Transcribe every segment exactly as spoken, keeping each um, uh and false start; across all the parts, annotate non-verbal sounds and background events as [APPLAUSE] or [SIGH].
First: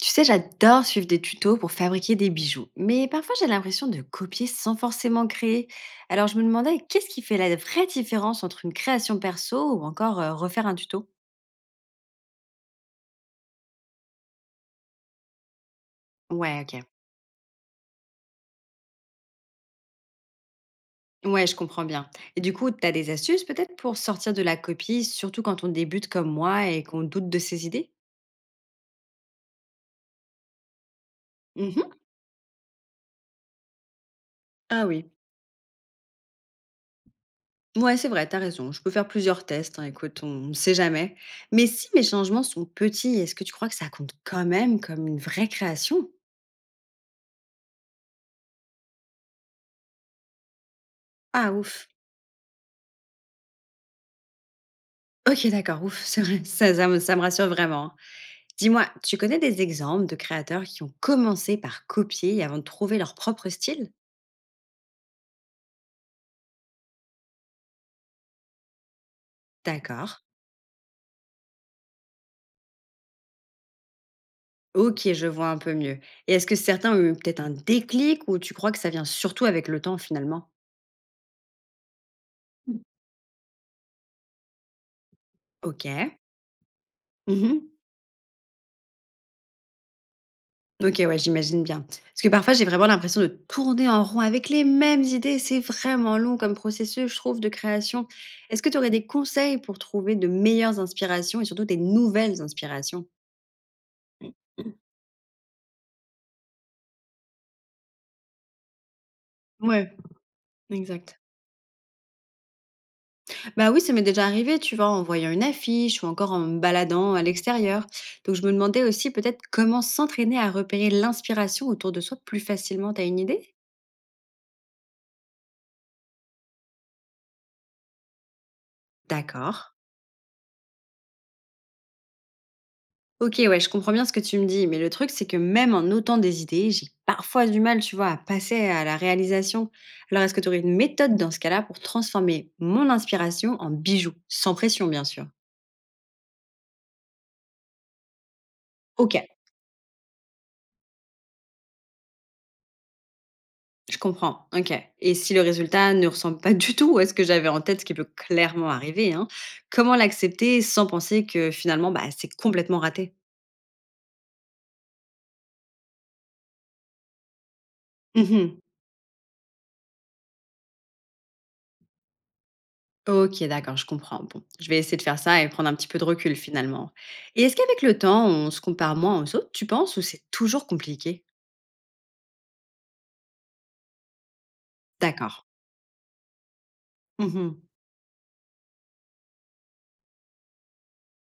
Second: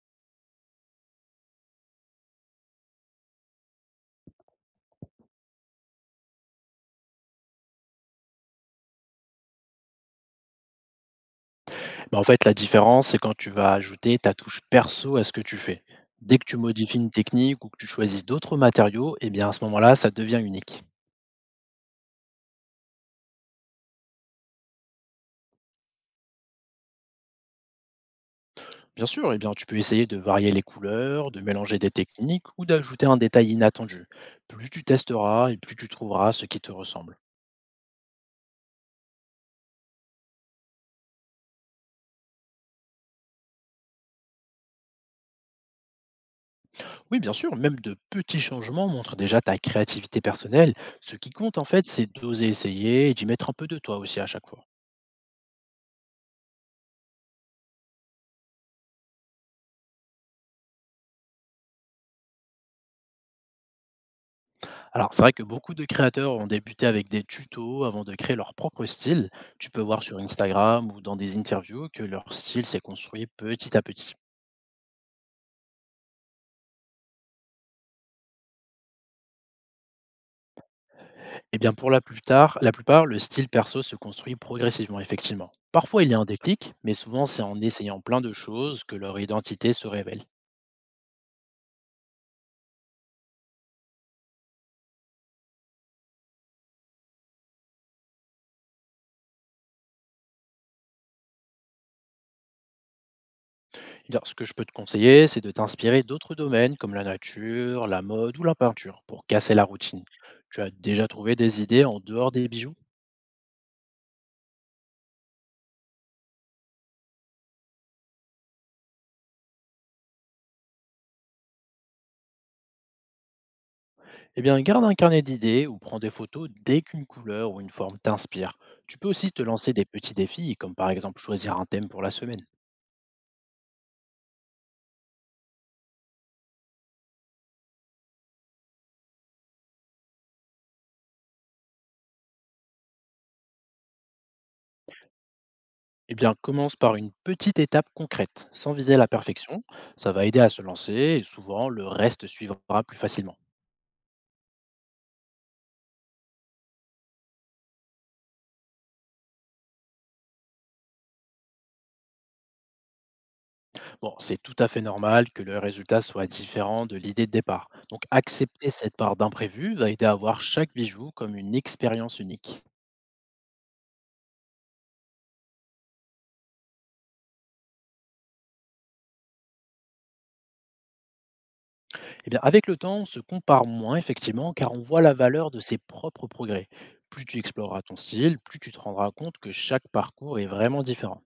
Tu sais, j'adore suivre des tutos pour fabriquer des bijoux, mais parfois j'ai l'impression de copier sans forcément créer. Alors je me demandais qu'est-ce qui fait la vraie différence entre une création perso ou encore euh, refaire un tuto. Bah, en fait, la différence, c'est quand tu vas ajouter ta touche perso à ce que tu fais. Dès que tu Ouais, ok. modifies une technique ou que tu choisis d'autres matériaux, eh bien à ce moment-là, ça devient unique. Ouais, je comprends bien. Et du coup, tu as des astuces peut-être pour sortir de la copie, surtout quand on débute comme moi et qu'on doute de ses idées. Bien sûr, eh bien, tu peux essayer de varier les couleurs, de mélanger Mhm. des techniques ou d'ajouter un détail inattendu. Plus tu Ah oui. testeras et plus tu trouveras ce qui te ressemble. Ouais, c'est vrai, t'as raison. Je peux faire plusieurs tests, hein, écoute, on ne sait jamais. Mais si mes changements sont petits, est-ce que tu crois que ça compte quand même comme une vraie création? Oui, bien sûr, même de petits changements montrent déjà ta créativité personnelle. Ce qui Ah compte en ouf. fait, c'est d'oser essayer et d'y mettre un peu de toi aussi à chaque fois. OK, d'accord, ouf, c'est vrai, [LAUGHS] ça ça me ça me rassure vraiment. Dis-moi, tu connais des exemples de créateurs qui ont commencé par copier avant de trouver leur propre style? Alors, c'est vrai que beaucoup de créateurs ont débuté avec des tutos avant de créer leur propre style. Tu peux voir D'accord. sur Instagram ou dans des interviews que leur style s'est construit petit à petit. OK, je vois un peu mieux. Et est-ce que certains ont eu peut-être un déclic ou tu crois que ça vient surtout avec le temps finalement? Eh bien, pour la, plus tard, la plupart, le style perso se construit progressivement, effectivement. Parfois, il y OK. a un déclic, mais souvent, c'est Mmh. en essayant plein de choses que leur identité se révèle. OK, ouais, j'imagine bien. Parce que parfois, j'ai vraiment l'impression de tourner en rond avec les mêmes idées. C'est vraiment long comme processus, je trouve, de création. Est-ce que tu aurais des conseils pour trouver de meilleures inspirations et surtout des nouvelles inspirations? Eh Bien, ce que je peux te conseiller, c'est de t'inspirer d'autres domaines comme la nature, la mode ou la peinture pour casser la Ouais, routine. Tu as déjà exact. trouvé des idées en dehors des bijoux? Bah oui, ça m'est déjà arrivé, tu vois, en voyant une affiche ou encore en me baladant à l'extérieur. Donc je me demandais aussi peut-être comment s'entraîner à repérer l'inspiration autour de soi plus facilement. T'as une idée? Eh bien, garde un carnet d'idées ou prends des photos dès qu'une couleur ou une forme t'inspire. Tu peux aussi te D'accord. lancer des petits défis, comme par exemple choisir un thème pour la semaine. Ok, ouais, je comprends bien ce que tu me dis, mais le truc, c'est que même en notant des idées, j'ai parfois du mal, tu vois, à passer à la réalisation. Alors, est-ce que tu aurais une méthode dans ce cas-là pour transformer mon inspiration en bijoux, sans pression, bien sûr? Eh bien, commence par une petite étape concrète, sans viser la Ok. perfection. Ça va aider à se lancer et souvent le reste suivra plus facilement. Je comprends, OK. Et si le résultat ne ressemble pas du tout à ce que j'avais en tête, ce qui peut clairement arriver, hein, comment l'accepter sans penser que finalement, bah, c'est complètement raté? Bon, c'est tout à fait normal que le résultat soit différent de l'idée de départ. Donc, Mmh. accepter cette part d'imprévu va aider à voir chaque bijou comme une expérience unique. OK, d'accord, je comprends. Bon, je vais essayer de faire ça et prendre un petit peu de recul finalement. Et est-ce qu'avec le temps, on se compare moins aux autres, tu penses, ou c'est toujours compliqué? Eh bien, avec le temps, on se compare moins, effectivement, car on voit la D'accord. valeur de ses propres progrès. Plus tu Mmh. exploreras ton style, plus tu te rendras compte que chaque parcours est vraiment différent.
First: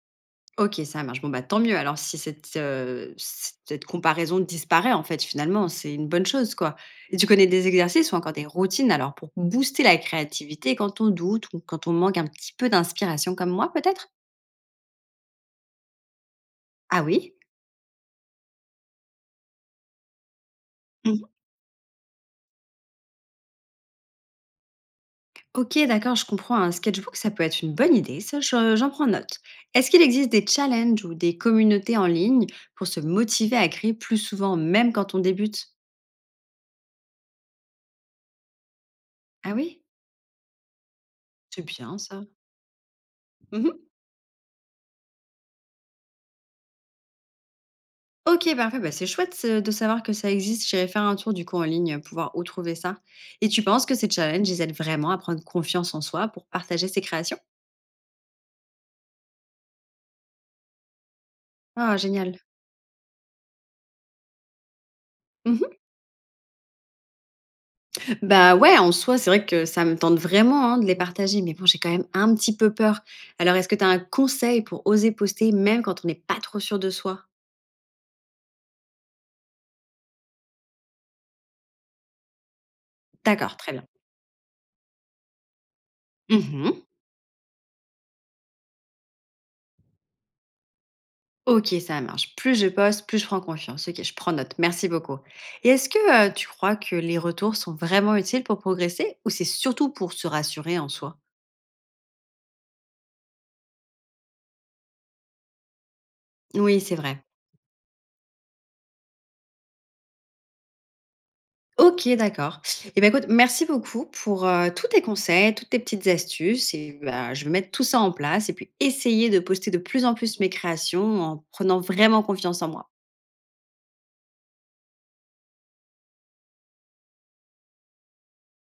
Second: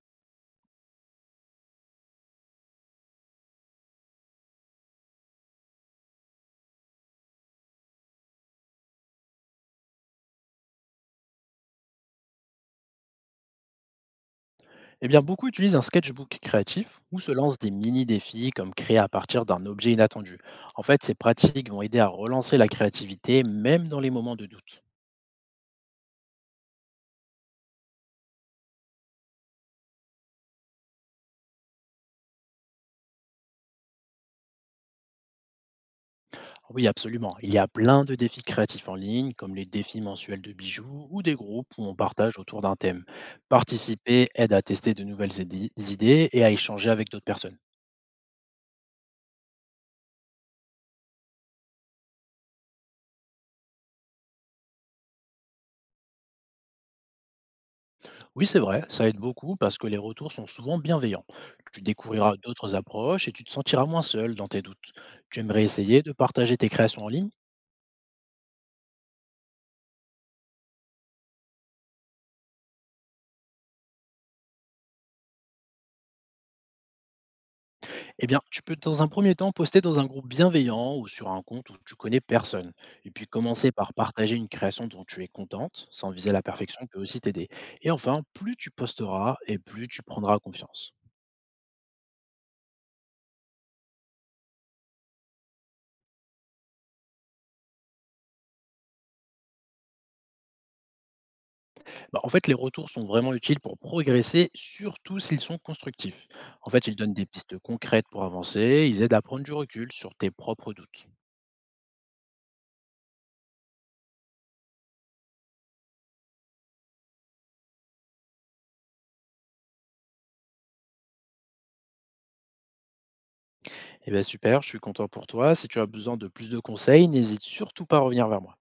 OK, ça marche. Bon, bah, tant mieux alors si cette, heu, si cette comparaison disparaît, en fait, finalement, c'est une bonne chose, quoi. Et tu connais des exercices ou encore des routines alors pour booster la créativité quand on doute ou quand on manque un petit peu d'inspiration comme moi, peut-être? Eh bien, beaucoup utilisent un sketchbook créatif Ah ou se oui? lancent des mini-défis comme créer à partir d'un objet inattendu. En fait, ces Mmh. pratiques vont aider à relancer la créativité, même dans les moments de doute. OK, d'accord, je comprends. Un sketchbook, ça peut être une bonne idée, ça, je j'en prends note. Est-ce qu'il existe des challenges ou des communautés en ligne pour se motiver à créer plus souvent, même quand on débute? Oui, absolument. Il y a plein de défis créatifs en ligne, Ah comme les oui? défis mensuels de bijoux ou des C'est groupes où on bien ça. partage autour d'un thème. Mmh. Participer aide à tester de nouvelles idées idées et à échanger avec d'autres personnes. OK, parfait, bah, c'est chouette ce de savoir que ça existe. J'irai faire un tour du coup en ligne, pouvoir où trouver ça. Et tu penses que ces challenges, ils aident vraiment à prendre confiance en soi pour partager ses créations? Oui, c'est vrai, ça aide beaucoup parce que les retours sont souvent bienveillants. Tu Ah découvriras génial. d'autres approches et tu te sentiras moins seul dans tes doutes. Tu aimerais Mmh. essayer de partager tes créations en ligne? Bah, ouais, en soi, c'est vrai que ça me tente vraiment, hein, de les partager, mais bon, j'ai quand même un petit peu peur. Alors est-ce que tu as un conseil pour oser poster même quand on n'est pas trop sûr de soi? Eh bien, tu peux dans un premier temps poster dans un groupe bienveillant ou sur un compte où tu connais personne. Et puis D'accord, très commencer bien. par partager une création dont tu es contente, sans viser la Mmh. perfection, peut aussi t'aider. Et enfin, plus tu posteras et plus tu prendras confiance. OK, ça marche. Plus je poste, plus je prends confiance. OK, je prends note. Merci beaucoup. Et est-ce que, heu, tu crois que les retours sont vraiment utiles pour progresser ou c'est surtout pour se rassurer en soi? Bah, en fait, les retours sont vraiment utiles pour progresser, surtout s'ils sont constructifs. En Oui, fait, c'est ils donnent vrai. des pistes concrètes pour avancer, ils aident à prendre du recul sur tes propres doutes. OK, d'accord. Et ben écoute, merci beaucoup pour, heu, tous tes conseils, toutes tes petites astuces et bah, je vais mettre tout ça en place et puis essayer de poster de plus en plus mes créations en prenant vraiment confiance en moi. Eh bien, super, je suis content pour toi. Si tu as besoin de plus de conseils, n'hésite surtout pas à revenir vers moi.